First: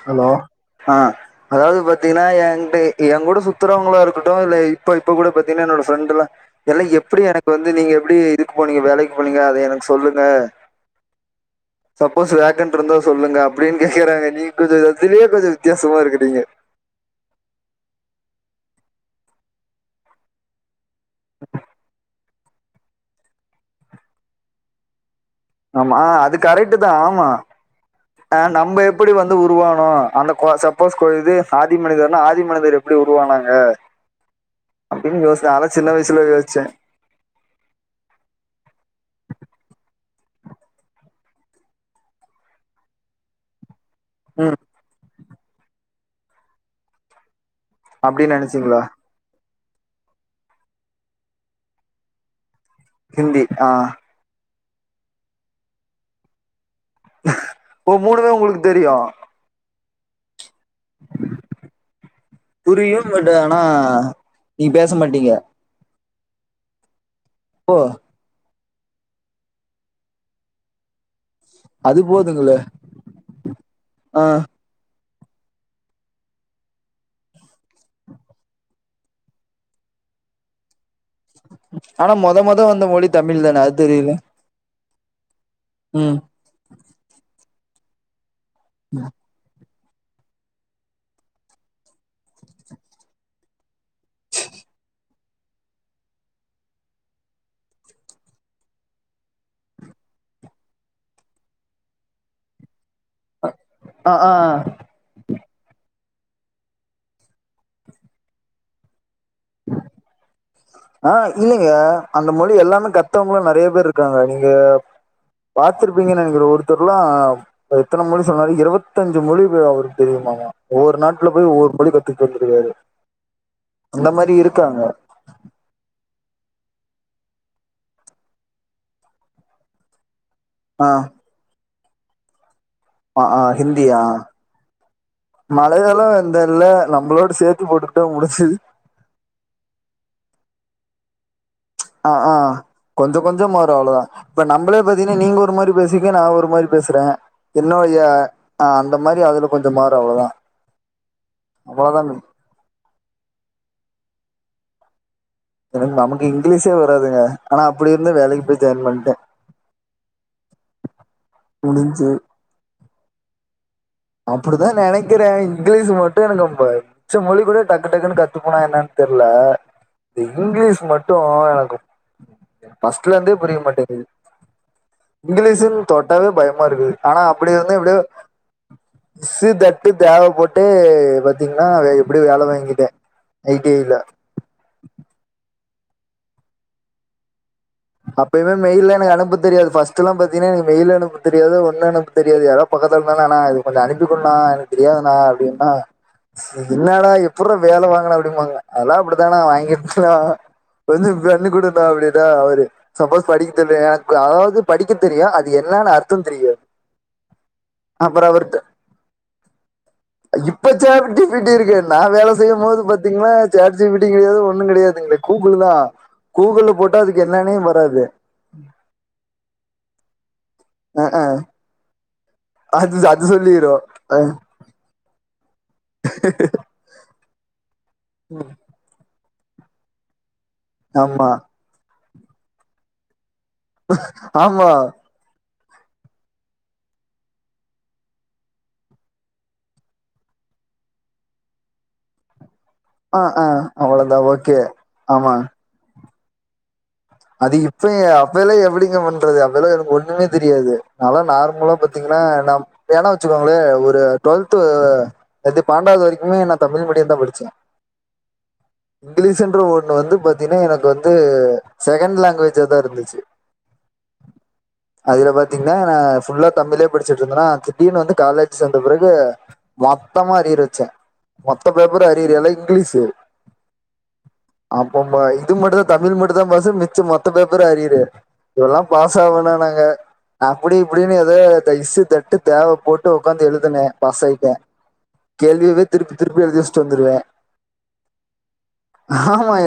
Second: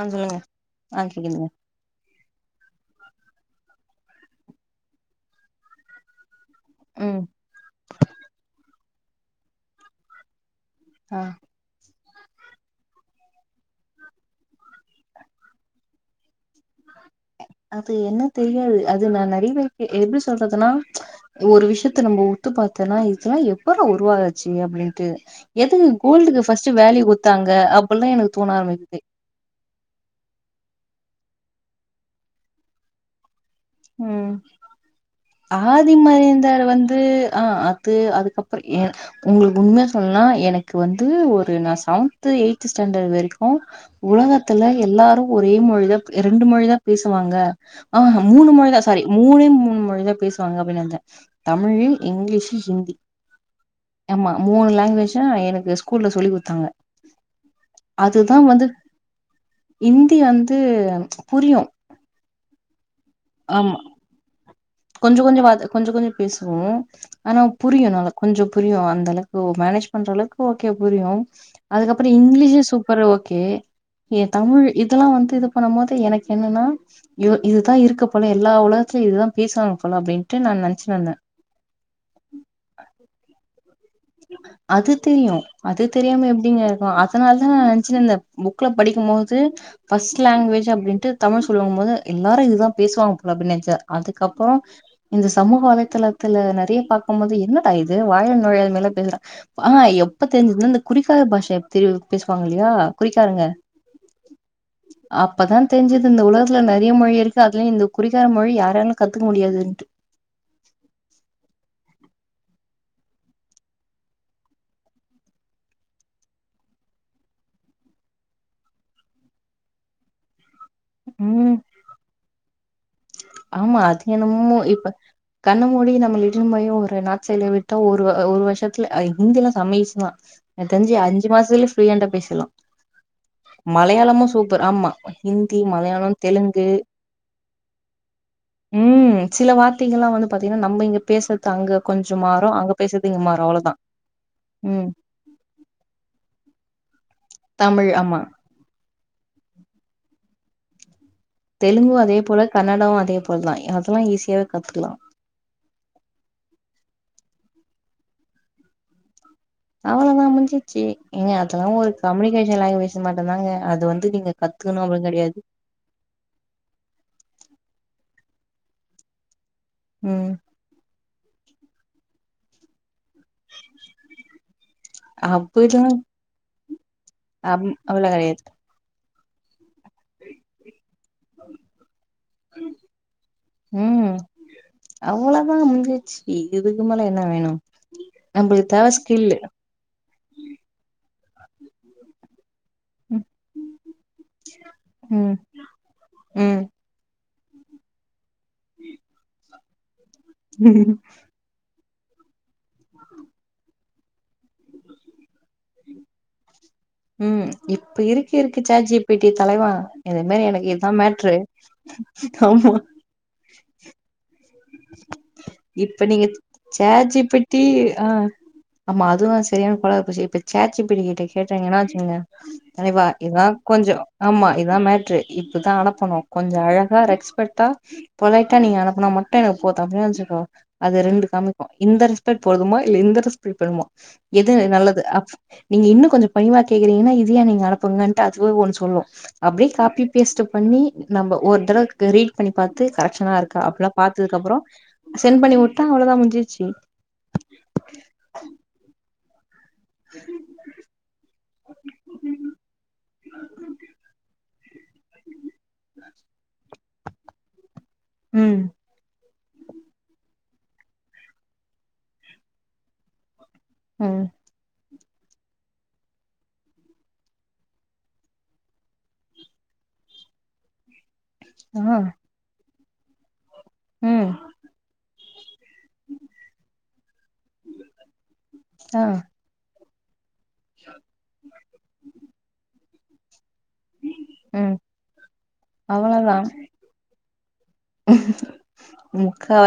ஆ hello சொல்லுங்க ஆ அதாவது பாத்தீங்கன்னா என்டு ஏ கூட சுத்துறவுங் ங்கள இருக்கட்டோ இல்ல இப்ப இப்ப கூட பாத்தீங்கன்னா என்னோட ஃப்ரெண்டுல்லா எல்லா ம் எப்டி எனக்கு வந்து நீங்க எப்டி இதுக்கு போனீங்க வேலைக்கு போனீங்க அத எனக்கு சொல்லுங்க ஆ சப்போஸ் வேகண்ட்ருந்தா சொல்லுங்க அப்டீன்னு கேக்குறாங்க நீ கொஞ்சோ அதுலயே கொஞ்சோ வித்தியாசமா இருக்கிறீங்க அது என்ன தெரியாது அது நா நறயபேருக்கு எப்டி சொல்றதுன்னா ஒரு விஷயத்த நம்ம உத்து பாத்தோம்னா இதெல்லா எப்புறா ஒருவாரோச்சு அப்டின்ட்டு எதுக்கு ஆமா அது கோல்டுக்குஃ கரெக்ட் பர்ஸ்ட்டு தா வேல்யூ ஆமா குத்தாங்க அப்புட்ல்லா எனக்கு ஆ தோண நம்ம ஆரம்பிக்குது எப்டி வந்து உருவானோ அந்த கொழ சப்போஸ் கொ இது ஆதி மனிதர்னா ஆதி மனிதர் எப்டி உருவானங் ம் அதெல்லா சின்ன ஆதி வயசுல மனிதர் யோசிச்சே வந்து ஆ அது அதுக்கப்புறோ எ உங்குளுக்கு உண்ம சொன்னா எனக்கு வந்து ஒரு நா செவன்த் எய்த ஸ்டாண்டர்ட் வெரிக்கோ ம் உலகத்துல எல்லாரு ஒரே மொழி தா ரெண்டு மொழி தா பேசுவாங்க ஆஹா அப்டின்னு மூணு நெனைச்சீங்களா மொழிதா சாரி மூணே மூணு மொழி தா பேசுவாங்க அப்டின்னு நெனச்சே தமிழு இங்கிலீஷ் ஹிந்தி ஆமா மூணு லாங்குவேஜ்தா எனக்கு ஸ்கூல்ல சொல்லி குத்தாங்க ஓ மூணுமே உங்குளுக்கு தெரியோ இந்தி வந்து புரியு புரியு பட் ஆனா நீங்க பேச கொஞ்சோ மாட்டீங்க கொஞ்சொ வார்த்த கொஞ்சோ கொஞ்சோ பேசுவோ ஆனா ஓ புரியு நல்லா கொஞ்சோ புரியு அந்தளவுக்கு ஓ மேனேஜ் பண்ற அளவுக்கு ஓகே புரியு அது அதுக்கப்புறோ போதுங்களே இங்கிலீஷு சூப்பரு ஓகே ஆ தமிழ் இதெல்லா வந்து இது பண்ணும் போது எனக்கு என்னன்னா இதுதா இருக்கு போல எல்லா ஒலகத்துலயு இதுதா பேசுவாங்க போல அப்படின்ட்டு நா நெனச்சுட்டுர்ந்தே ஆனா மொத மொத வந்த மொழி தமில் தானே தெரியல அது தெரியு அது ம் தெரியாம எப்படிங்க இருக்கு அதனால தா நா நெனச்சுட்டுர்ந்த புக்ல படிக்கும்போது ஃபர்ஸ்ட் லாங்கேஜ் அப்டின்ட்டு தமிழ் சொல்லும்போது எல்லாரு இததா பேசுவாங்க போல அப்பீன்னு நென்ச்ச அதுக்கப்புறோ இந்த சமூக வலைதளத்துல நறைய பாக்கும்போது என்னடா இது வாயில நுழையாத மாரிலா இந்த இதுதா ஆ எப்ப தெரிஞ்சதுன்னா இந்த குறிக்காற பாஷ தே பேசுவாங்க இல்லையா குறிக்காருங்க ஆ ஆ அப்பதா தெரிஞ்சிது இந்த உலகத்துல நறைய மொழி இருக்கு அதுலையு இந்த குறிகார மொழி யாராலையு கத்துக்க முடியாதுன்ட்டு ஆ இல்லைங்க அந்த மொழி எல்லாமே கத்தவங்களு நறைய பேர் இருக்காங்க நீங்க பாத்திருப்பீங்கன்னு நெனைக்கிறே ஒருத்தர்லா எத்தன மொழி சொன்னாறு இருவத்தஞ்சு மொழி அவருக்கு தெரியுமாமா ஒவ்வொரு நாட்டுல போயி ம் ஒவ்வொரு மொழி கத்துட்டு வந்திருகாரு ஆமா அது என்னமோ இப்ப கண்ண மூடி நம்மல இட்னு போயி ஒரு நார்த் சைட்லே விட்டா ஒரு அ ஒரு வருஷத்துல இந்தி எல்லா செம ஈசி தா என ஆ தெரிஞ்சி அஞ்சு மாசத்லயே ஃபுளுயன்டா பேசிட்லா ஆ ஆ ஹிந்தியா மலையாளமும் சூப்பர் ஆமா இந்தி மலையாளம் இந்த இல்ல தெலுங்கு நம்மளோட சேத்து போட்டுக்கிட்டா முடிஞ்சுது ம் சில வார்த்தைகள்லாம் வந்து பாத்தீங்கன்னா நம்ம இங்க பேசுறது அங்க ஆ கொஞ்சம் ஆ மாரோ அங்க போய் கொஞ்ச கொஞ்சம் மாரு அவ்ளோதா இப்ப நம்பளே பாத்தீங்கன்னா நீங்க ஒரு மாரி பேசுவிங்க நா ஒரு மாரி பேசுறே தமிழ் என்னுடைய ஆமா. அ அந்த மாரி அதுல கொஞ்சோ மாரோ அவ்ளோதா தெலுங்கு அவ்ளோதா அதே போல கன்னடாவு அதே போலதா அதெல்லா ஈஸியாவே கத்துக்கலா எனக் நமக்கு இங்கிலீஷே வராதுங்க ஆனா அப்டி இருந்து வேலைக்கு போய் ஜாயின் பண்டே அவ்ளோதா முஞ்சிச்சி எங்க அதெல்லா ஒரு முடிஞ்சு கம்யூனிகேஷன் லாங்குவேஜ் மட்டு தாங்க அது வந் அப்டிதா நெனைக்கிறே இங்கிலீஷ் மட்டு எனக்கு நம்ப மிச்ச மொழி கூட டக்கு டக்குன்னு கத் கத்துப்பனா என்னான்னு தெர்ல ம். இங்கிலீஷ் மட்டு எனக்கு ஃபஸ்ட்ல இருந்தே புரிய மாட்டேங்கிது இங்கிலீஷ்னு அப்படிலாம் தோட்டாவே பயமா இருக்குது ஆனா அப்டி அம் இருந்தும் எப்டியோ அவ்வளோ கிடையாது. சி தட் இட் தவே போட்டு பாத்தீங்கன்னா எப்டியு வேல வாங்கிட்டே ஐ டி ல அவுங்கெல்லாம் வந்துட்சி இதுக்கு மேல என்ன வேணும் அப்பல்லா நம்மளுக்கு தேவ மெயில் எனக்கு ஸ்கில்லு. அனுப்ப தெரியாது ஃபர்ஸ்ட்லாம் பாத்தீங்கன்னா எனக்கு மெயில் அனுப்ப தெரியாது ஒன்னு அனுப்ப தெரியாது யாரா பக்கத்துல இருந்தாங்னா அண்ணா இது கொஞ்சோ அனுப்பிக்குடுணா எனக்கு தெரியாதுண்ணா ம். அப்டின்னா ம். என்னடா இப் எப்புட்றா வேல வாங்குன அப்டின்பாங்க அதெல்லா அப்டித்தாண்ணா நா வாங்கிட்டே வந்து பண்ணி குடு தா அப்டிதா அவரு சப்போஸ் படிக்க தெர்லேனா க அதாவது படிக்க தெரியு அது என்னான்னு அர்த்தம் தெரியாது ம் இப்ப அப்புறோ இருக்கு அவர்ட்ட இருக்கு சேட் ஜி பீ டி தலைவா இது மாரி எனக்கு இதுதா மேட்ரு நா வேல செய்யும் ஆமா போது பாத்தீங்கன்னா சேட் ஜி பீ டி யு கெடையாது ஒன்னு ஒன்னு கெடையாதுங்களே கூகுள் தா இப்ப கூகுள்ல போட்டா அதுக்கு என்னானே வர் அ ஆமா அதுவு செரியானா கொலாபுரி இப்ப சைட் ஜி பி டி அஹ் கிட்ட அஹ் கேட்டிங்கனா வெச்சிகங்க அது தலைவா அது இதான் சொல்லிரும் கொஞ்சோ அஹ் ஆமா இதான் மேட்ரு இப் இதுதா அனப்பனு கொஞ்சோ அழகா ரெஸ்பெக்டா பொலைட்டா நீ அனுப்பனா மட்டு எனக்கு போதோ அப்டின்னா வெச்சிக்கோ அது ரெண்டு ஆமா காமிக்கு இந்த ரெஸ்பெக்ட் போதுமா இல்ல இந்த ரெஸ்பெக்ட் போதுமா எது ஆமா நல்லது அப் நீங்க இன்னு கொஞ்சோ பணிவா கேக்றீங்கன்னா இதயே நீங்க அனுப்புங்கன்டு அதுவே ஒன்னு சொல்லு அப்டியே காப்பி பேஸ்ட் பண்ணி நம்ப ஒரு தடவுக்கு ரீட் பண்ணி பாத் து ஆஹ் கரெக்ஷன்லா இருக்க ஆஹ் அப்டிலா அவ்வளவுதான் பாத்ததுக்கு அப்புறோ ஓகே ஆமா சென்ட் பண்ணி உட்டா அவ்ளோதா முஞ்சிட்சி அது இப்பங்க அப்பெல்லா எப்டிங்க பண்றது அப்பெல்லா ஒன்னுமே தெரியாது நான்லா நார்மலா பாத்திங்கன்னா நா வேனா வெச்சிக்கோங்களே ஒரு டூவெல்த் த்து இது பன்னெண்டாவது வரைக்குமே நா தமிழ் மீடியம் தா படிச்சே ம் இங்கிலீஷ் இன்ற ஒன்னு வந்து பாத்தீங்னா எனக்கு வந்து செகேண்ட் லாங்வேஜா தா இருந்துச்சி ம் அதுல பாத்தீங்னா நா ஃபுல்லா தமிழே படிச்சிட்டு இருந்தேனா திடீர்னு வந்து காலேஜ் சேந்த பிறகு மொத்தமா அரியர் வெச்சே மொத்த ஆ பேப்பரு அரியரு எல்லா இங்கிலீஷ் ம் அப்பம் போயி இது மட்டு தா தமிழ் மட்டும் தா பாஸ்சு மிச்சம் மொத்த பேப்பரு அரியரு இவேலா ஆ பாஸ் ஆவானான்னாங்க அப்டி இப்டின்னு ஏதோ த இஸ்ஸு தட்டு தேவ போட்டு உக்காந்து எழு ன பாசாயிட்ட ம் கேள்வியவே திருப்பி அவ்ளோதா திருப்பி எழுதி வச்சிட்டு வந்துருவ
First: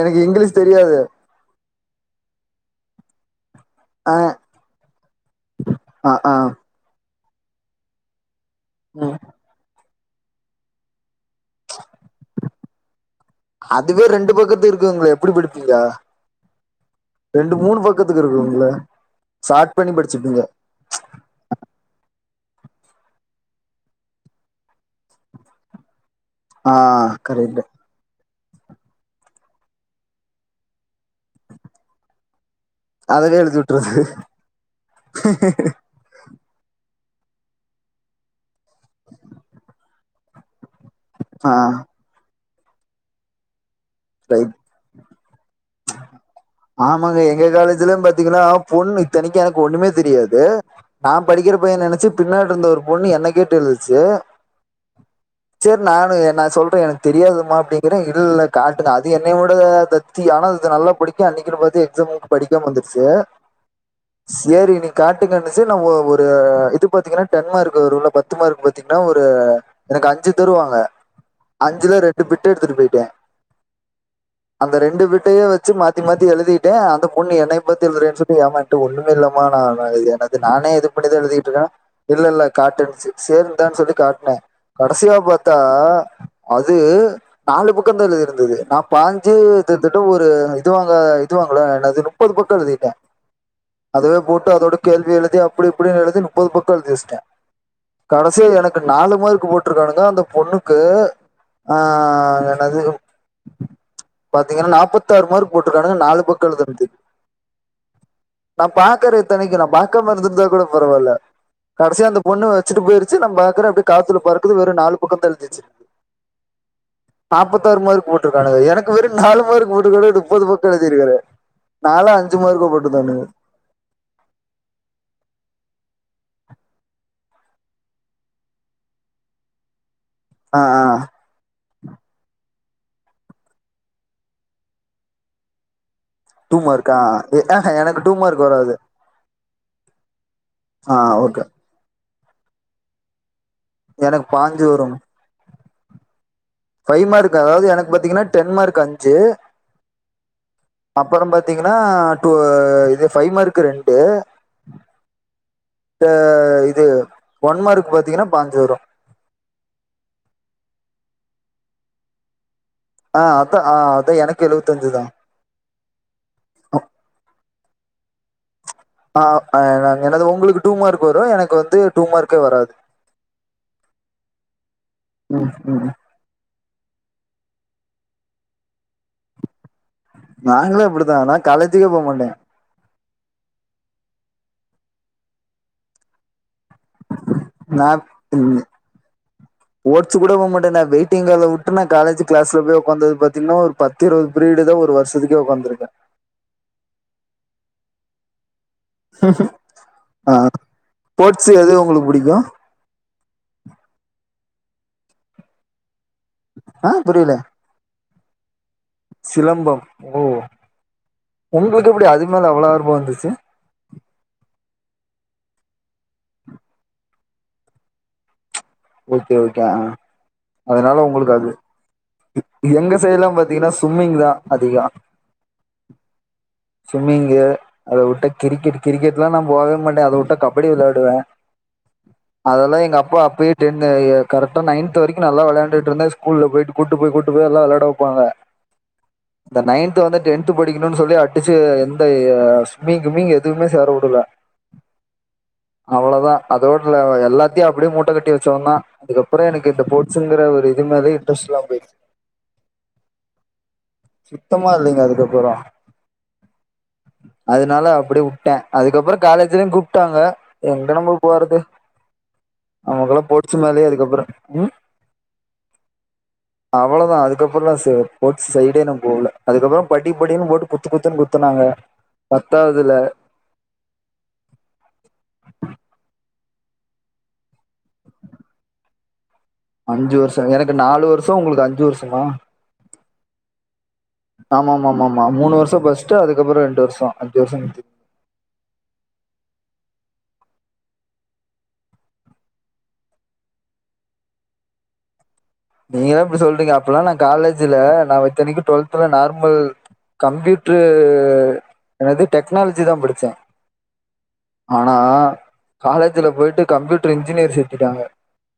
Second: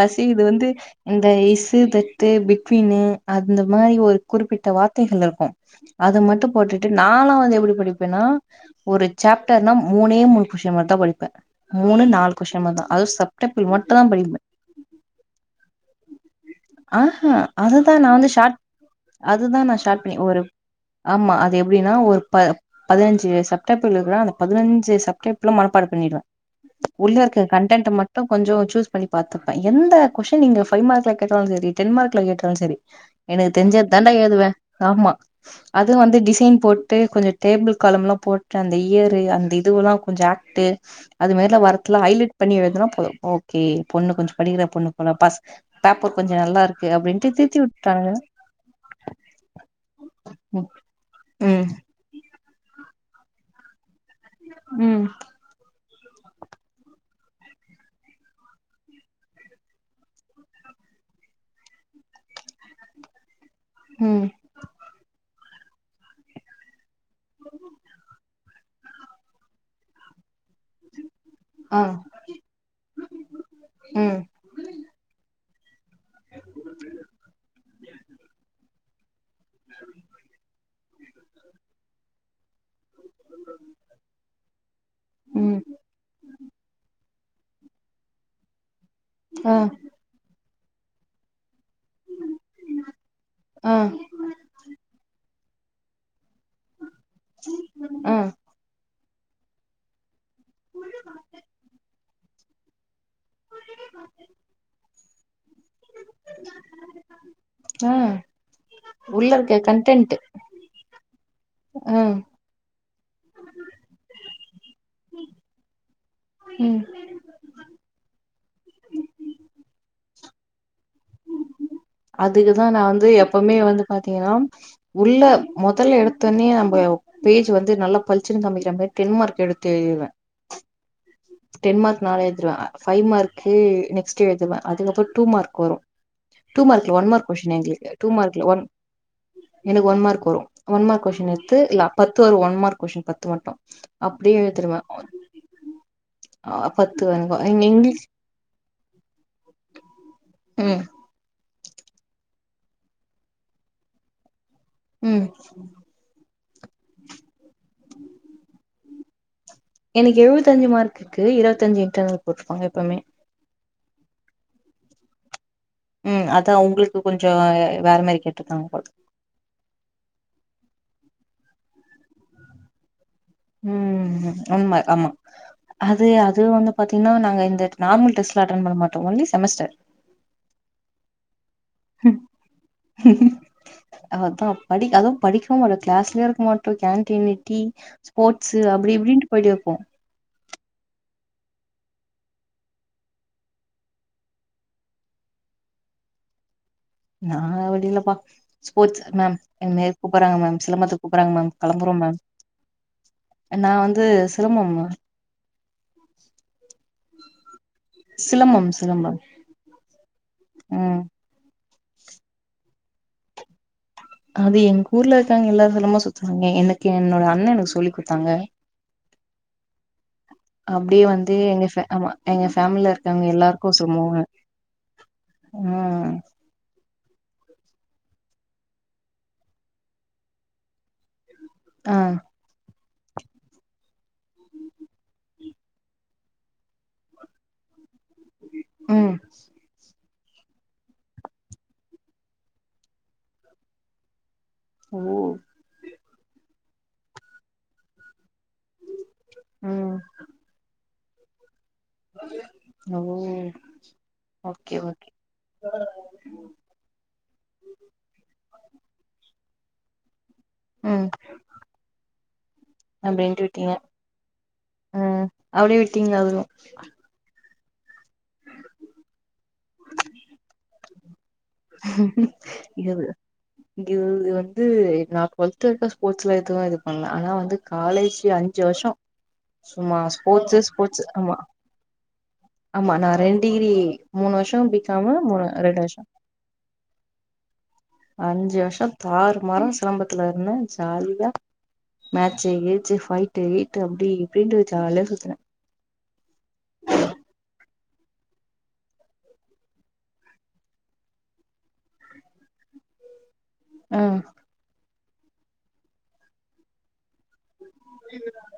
எனக்கு இது இங்கிலீஷ் வந்து தெரியாது இந்த இஸ்ஸு தட் டு பிட்வின்னு அந்த மாரி ஆ, ஒரு குறிப்பிட்ட வார்த் தைகள் இருக்கு ஆ, அத ஆ, மட்டு போட்டுட்டு நான்லா வந்து எப்டி படிப்பேன்னா ஒரு ம். சாப்ட்டர்னா மூணே மூணு கொஸ்ஸின் மட்டுந்தா படிப்ப மூணு நாலு கொஸ்ஸின் மட்டுந்தா அதுவு சப்டபிள் மட்டுந்தா அதுவே ரெண்டு படிப்பே பக்கத்துக் இருக்குங்களே எப்டி படிப்பீங்க ஆஹ ரெண்டு மூணு அதுதா நா பக்கத்துக்கு வந்து ஷார்ட் இருக்குங்களே அதுதா நா ஷார்ட் பண்ணி ஒரு ஆமா அது எப்டின்னா ஒரு ப பதினஞ்சு சப்டைப்பில் இருக்குன்னா அந்த பதினஞ்சு சப்டைப்பிலு மனப்பாட பண்ணிடுவ ஆ உள்ள இருக்க கரெக்ட் கண்டென்ட்ட மட்டு கொஞ்ச சூஸ் பண்ணி பாத்துப்ப எந்த கொஸ்ஸின் நீங்க ஃபைவ் மார்க்ல கேட்டாலு செரி டென்மார்க்ல கேட்டாலும் செரி அதவே எனக்கு எழுதி தெரிஞ்சத விட்டுறது தாண்டா எழுதுவ ஆமா அதுவு வந்து டிசைன் போட்டு கொஞ்ச டேபிள் காலம்லா போட்டு அந்த இயரு அந்த இதுவெல்லா கொஞ்ச ஆக்ட்டு அது ஆ மாரில்லா ஒர்க்லா ஹைலைட் பண்ணி எழுதுனா போது ஓகே பொண்ணு கொஞ்ச ரைட் படிக்கிற பொண்ணு போல பாஸ் பேப்பர் கொஞ்ச நல் ஆமாங்க எங்க காலேஜ்லா பாத்தீங்கன்னா பொண்ணு இத்தனைக்கு எனக்கு ஒன்னுமே தெரியாது ம் நா படிக்கிற ம் பையனு நெனைச்சி பின்னாடி இருந்த ஒரு பொண்ணு என்ன கேட்டு எழுதுச்சி ம் க்கரு நானு நா சொல்ற எனக்கு தெரியாதும்மா அப்டிங்கிற இல்லல்ல காட் ங்க அது என்னையோட தத்தி ஆனா அது நல்லா படிக்கு அன்னைக்குன்னு பாத்து எக்ஸாமுக்கு படிக்காம வந்துருச்சி ம் சேரி நீ காட்டுங்கண்ணுச்சி நா ஒ ஒரு இது பாத்தீங்கன்னா டென் மார்க்கு வருல்ல பத்து மார்க் பாத்தீங்கன்னா ஒரு எனக்கு அஞ்சு தருவாங்க ஆ அஞ்சுல ரெண்டு பிட்டு எடுத்துட்டு போயிட்ட ம் அந்த ரெண்டு பிட்டு அதுவே வச்சு மாத்தி மாத்தி எழுதிட்டே அந்த பொண்ணு என்னைய பாத்து எழுதுறேன்னு சொல்லி ஏமாட்டு ஒன்னுமே இல்ல மா நா எனது நானே எது பண்ணிதா எழுதிட்ருக்க இல்லல்ல காட்டுன்னுச்சி சேரி இந்தானு சொல்லி காட்னே கடைசியா பாத்தா ம் அது நாலு பக்கந்தான் எழுதிரு ந்தது நா பாஞ்சு ஆ தித்தத்தட்ட ஒரு இது வாங்க இதுவு போல என்னது முப்பது பக்க எழுதிட்ட ஆ அதுவே போட்டு அதோட கேள்வி எழுதி அப்டி இப்டினு எழுதி முப் முப்பது பக்க எழுதி வச்சிட்ட ஆ கடைசியா எனக்கு நாலு மார்க்கு போட்ருக்கானுங்க அந்த பொண்ணுக்கு ஆ என்னது போட்ருக்கானுங்க நாலு பக்க எழுதுனதுக் ஆ நா பாக்கற உள்ள இருக்க இத்தனைக்கு நா பாக்காம கன்டென்ட் இருந்துருந்தா கூட பரவாயில்ல ஆ கடைசியா அந்த பொண்ணு வச்சிட்டு போயிருச்சி நா பாக்குற அப்யேடி காத்துல பறக்குது வெறு நாலு பக்கந்தா எழுதி வச்சிருக்கு ம் நாப்பத்தாறு மார்க் போட் கானுங்க எனக்கு வெறு நாலு மார்க் போட்டு கூட முப்பது பக்க எழுதிக்கிற அதுக்குதா நா வந்து எப்போமே வந்து பாத்தீங்கன்னா உள்ள மொதல் எடத் பண்ணி நம்ப பேஜ் வந்து நல்லா பளிச்சுன்னு காமிக்கிற மாரி டென் மார்க் எடுத்து எழுதிருவ ஆ ஆ டென் மார்க் நாலு எழுதிருவ ஃபைவ் மார்க்கு நெக்ஸ்ட் எழுதுவ அதுக்கப்புற டூ மார்க் வரு டூ மார்க் இல்ல ஒன் மார்க் கொஸ்ஸின் எங்களுக்கு டூ மார்க் இல்ல ஒன் எனக்கு ஒன் மார்க் வரு ஒன் ஆ மார்க் கொஸ்ஸின் ஓகே எத்து இல்ல பத்து வரு ஒன் மார்க் கொஸ்ஸின் பத்து மட்டு எனக்கு அப்டியே பாஞ்சு எழுதிருவ வரும் ஃபைவ் மார்க் அதாவது எனக்கு பாத்தீங்கன்னா டென் மார்க் அஞ்சி ம் அப்புறம் பாத்தீங்கன்னா டூ இது ஃபைவ் மார்க்கு ரெண்டு ம் இது ஒன் மார்க்கு பாத்தீங்கன்னா பாஞ்சி வரு எனக்கு எழுவத்தஞ்சு மார்க்குக்கு இருவத்தஞ்சு இன்டர்னல் போட்ருப்பாங்க எப்பவுமே ஆ அதா ஆ அதா எனக்கு எழுவத்தஞ்சுதா ம் அதா உங்களுக்கு கொஞ்ச வேற மாரி கேட்ருக்காங்க போல ஆ எனது உங்களுக்கு டூ மார்க் வரு எனக்கு வந்து டூ மார்க்கே வராது ம் உண்ம ஆமா ம் ம் அது அது வந்து பாத்தீங்ன்னா நாங்க இந்த நார்மல் டெஸ்ட்ல அட்டன் பண்ண மாட்டோ ஒன்லி செமஸ்டர் நாங்ளு அப்டிதா நா காலேஜ்கே போ மாட்டே அதான் படிக் அதுவும் படிக்குவு மாட்டோ க்ளாஸ்லய இருக்க மாட் டோ கேன்டீன் டீ நா ஸ்போர்ட்ஸ்சு அப்டி இப்டின்ட்டு போயிட்டேருப்போ த்த நா வெயிட்டிங்கால உட்டு நா காலேஜூ க்ளாஸ்ல போய் ஒக்காந்தது பாத்தீங்ன்னா ஒரு பத்து இருவது ப்ரீடு தா ஒரு வருஷ்ஷதுக்கே ஒக்காந் ந்துருக்க ஆ வடிலப்பா ஸ்போர்ட்ஸ் மேம் எங்னியது ஆ கூப்பறாங்க மேம் சிலம்பத்துக் கூப்பறாங்க ஸ்போர்ட்ஸ் மேம் எது கெளம்புறோம் உங்களுக்கு மேம் புடிக்கு நா வந்து சிலம்பம்மா புரியில சிலம்பம் ஸ் சிலம்பம் ஓ ம் உங்ளுக்கு எப்டி அது மேல அவ்ளா ஆர்வொ வந்துச்சு இது எங்க் ஊர்ல இருக்காங் எல்லாத்தலமு சுத்துறாங்க எனக்கு என்னோட அண்ணே எனக் சொல்லிக் குடுத்தாங்க ஓக்கே ஓக்கே அ அப்டியே வந்து எங்க ஃபே அமா எங்க பேஃமிலில சைட்லா இருக்கங்க பாத்தீங்கன்னா எல்லார்க்கு ஸ்விம்மிங் சொம்முவாங்க தா அதிகோ ஆ சும்மிங்கு அத வுட்டா கிரிக்கெட் கிரிக்கெட்லா நா போவே மாட்டே அத வுட்டா கபடி வெளாடுவ ஆ அதெல்லா எங்க அப்பா அப்பயே டுன்னு எ கரெட்டா நயன்த் வரிக்கு நல்லா வெளயாண்டுட்ருந்தே ஸ்கூல போயிட்டு கூட்டு போய் கூட்டு போய் அல்லா வெளையாடவுட் பாங்க ம் இந்த நயன்த் வந்துட் டென்த் படிக்ணுன் சொல்லி அடிச்சு எந்த இ யே ஸ் ஸ்சும்மிங் கிம்மிங் எதுவுமே சேரவுடுல ஓ அவ்வளதா அதோட லவ எல்லாத்யு அப்டியே மூட்ட கட்டி வச் சொன்னா அதுக்கப்பற எனக்கு இந்த ம் ஃபோர்ட்ஸ்ங்குற ஒரு இதுமேலேயே இன்ட்ரெஸ்ட்ல்லாம் போயிரு ஓ சுத்தமா ஓகே இல்லிங்க ஓகே அதுக்கப்புறொ அதனால அப்டியே உட் உட்ட அதுக்கப்புறொ காலேஜ்லயு கூப்டாங்க எங்க ம் நம்ம போறது நமக்குல்லா அப்டின்ட்டு போட்ச்சு விட்டீங்க மேலயே அதுக்கப்புற ம் ம் அப்டியே விட்டீங்ளா அவுரு கப்பலா சே போட்ஸ் சைடே நா போவுல அதுக்கப்புறொ படிப்படினு போட்டு குத்து குத்துன்னு குத் இது கிவ்து வந்து நா டுவெல்த் வரைக்கூ ஸ்போர்ட்ஸ்ல துவ இது பண்ல ஆனா வந்து காலேஜ்ஜி அஞ்சு வர்ஷோ சும்மா அஞ்சு வருஷோ ஸ்போர்ட்சு எனக்கு ஸ்போர்ட்சு நாலு அமா வருஷோ உங்களுக்கு அஞ்சு வருஷமா ஆமா நா ரெண்டிகிரீ மூண் வர்ஷோ ஆமா பி ஆமா ஆமா க்காமு ஆமா மூணு ரெட் வருஷோ டேஷ் ஃபர்ஸ்ட் அதுக்கப்புறோ ரெண்டு வருஷோ அஞ்சு வருஷோ குத்து. அஞ்சு வர்ஷோ தார் மாறா சிலம்பத் துலர்ந்த ஜாலியா மேச்சு கீச்சு ஃபைட்டு ஈட்டு அப்டி இப்டின்டு ஜாலியா சுத்துன நீங்களா இப்டி சொல்றீங்க அப்பல்லா நா காலேஜ்ல நா வத்தனிக்கு டுவெல்த்ல நார்மல் கம்ப்யூட்ரூ என்னது டெக்னாலஜி தா படிச்சே ம் ஆனா காலேஜ்ல போய்ட்டு கம்ப்யூட்ரு இன்ஜி இன்ஜினியர் சேத்திட்டாங்க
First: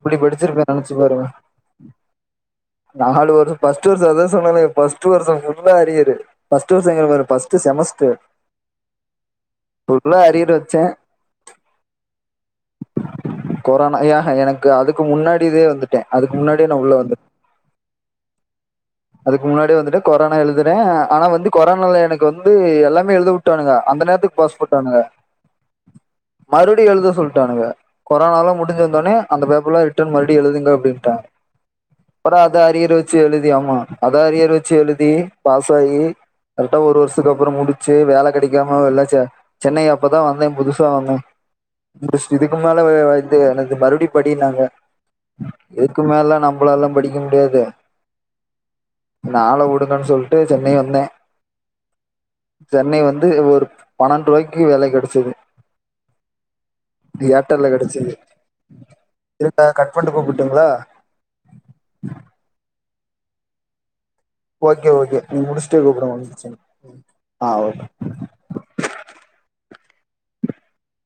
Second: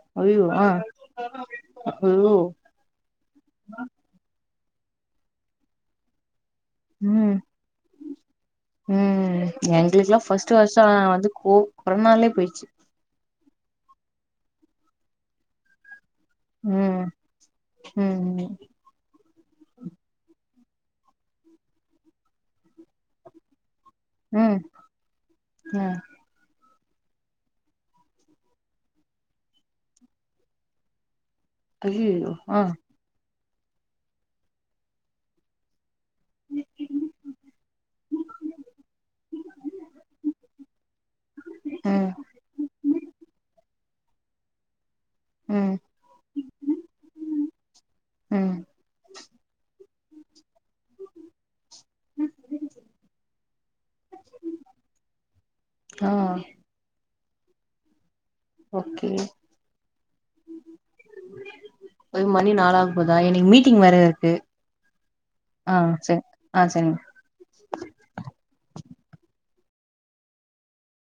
இப்டி ஐயோ ஆ படிச்சிருப்பே நெனச்சு பாருங்க ஐயோ நாலு வரு பஸ்ட்டு வருஷ் அதா சொன்னாலே பஸ்ட் வர்சொ ஃபுல்லா அரியரு ஃபஸ்ட்டு வர்சங்கிற பாரு ம் ஃபஸ்ட்டு செமஸ்ட்ரு ம் எங்ளுக்லா ஃபஸ்ட்டு வச்சே வர்ஷோ ஆ வந்து கோ கொரோனாலேயே போயிச்சி கொரோனா யா எனக்கு அதுக்கு முன்னாடிதே வந்துட்டே அதுக்கு முன்னாடியே நா உள்ள ம் வந்துட்டே ம் ம் அதுக்கு முன்னாடியே வந்துட்டு கொரோனா எழுதுறேன் ஆனா வந்து கொரோனால எனக்கு வந்து எல்லாமே எழுத வுட்டானுங்க அந்த நேரத்துக்கு ம் பாஸ் போட்டானுக ம் மறுப ப்டி எழுத சொல்ட்டானுங்க கொரோனாலல்லா முடிஞ்சந்தோனே அந்த பேப்பர்லா ரிட்டர்ன் மறுபடி எழுதுங்க அப்படின்ட்டாங்க ஐயயோ அப்புறோ அத ஆ அரியிற வச்சு எழுதி ஆமா அத அரியற வச்சு எழுதி பாசாகி கரெக்டா ஒரு வருஷத்துக்கு அப்புற முடிச்சு வேல கெடைக்காம எல்லா சென்னை அப்பதா வந்தே புதுசா வந்தே ம் முடிச்சுட்டு இதுக்கு மேல வே இது எனது மறுபடி படினாங்க ம் எதுக்கு மேல நம்மளால்லா படிக்க முடியாது ம் என்ன ஆள விடுங்கன்னு சொல்ட்டு சென்னை வந்தே சென்னை வந்து ஒரு பன்னெண்டு ரூவாய்க்கு வேல கெடைச்சது ஆ இது ஏடர்ல கெடைச்சது ஓகே இருண்டா கட்பண்டு கூப்பட்டுங்களா முதா இன்னைக்கு மீட்டிங் வேற இருக்கு ஓகே ஓகே நீங்க ஆ முடிச்டே கூப்பிடுங்க சரி ஒன்னு பிரச்சனை ஆ சரிங்க இல்ல ஆ ஓகே [inaudible]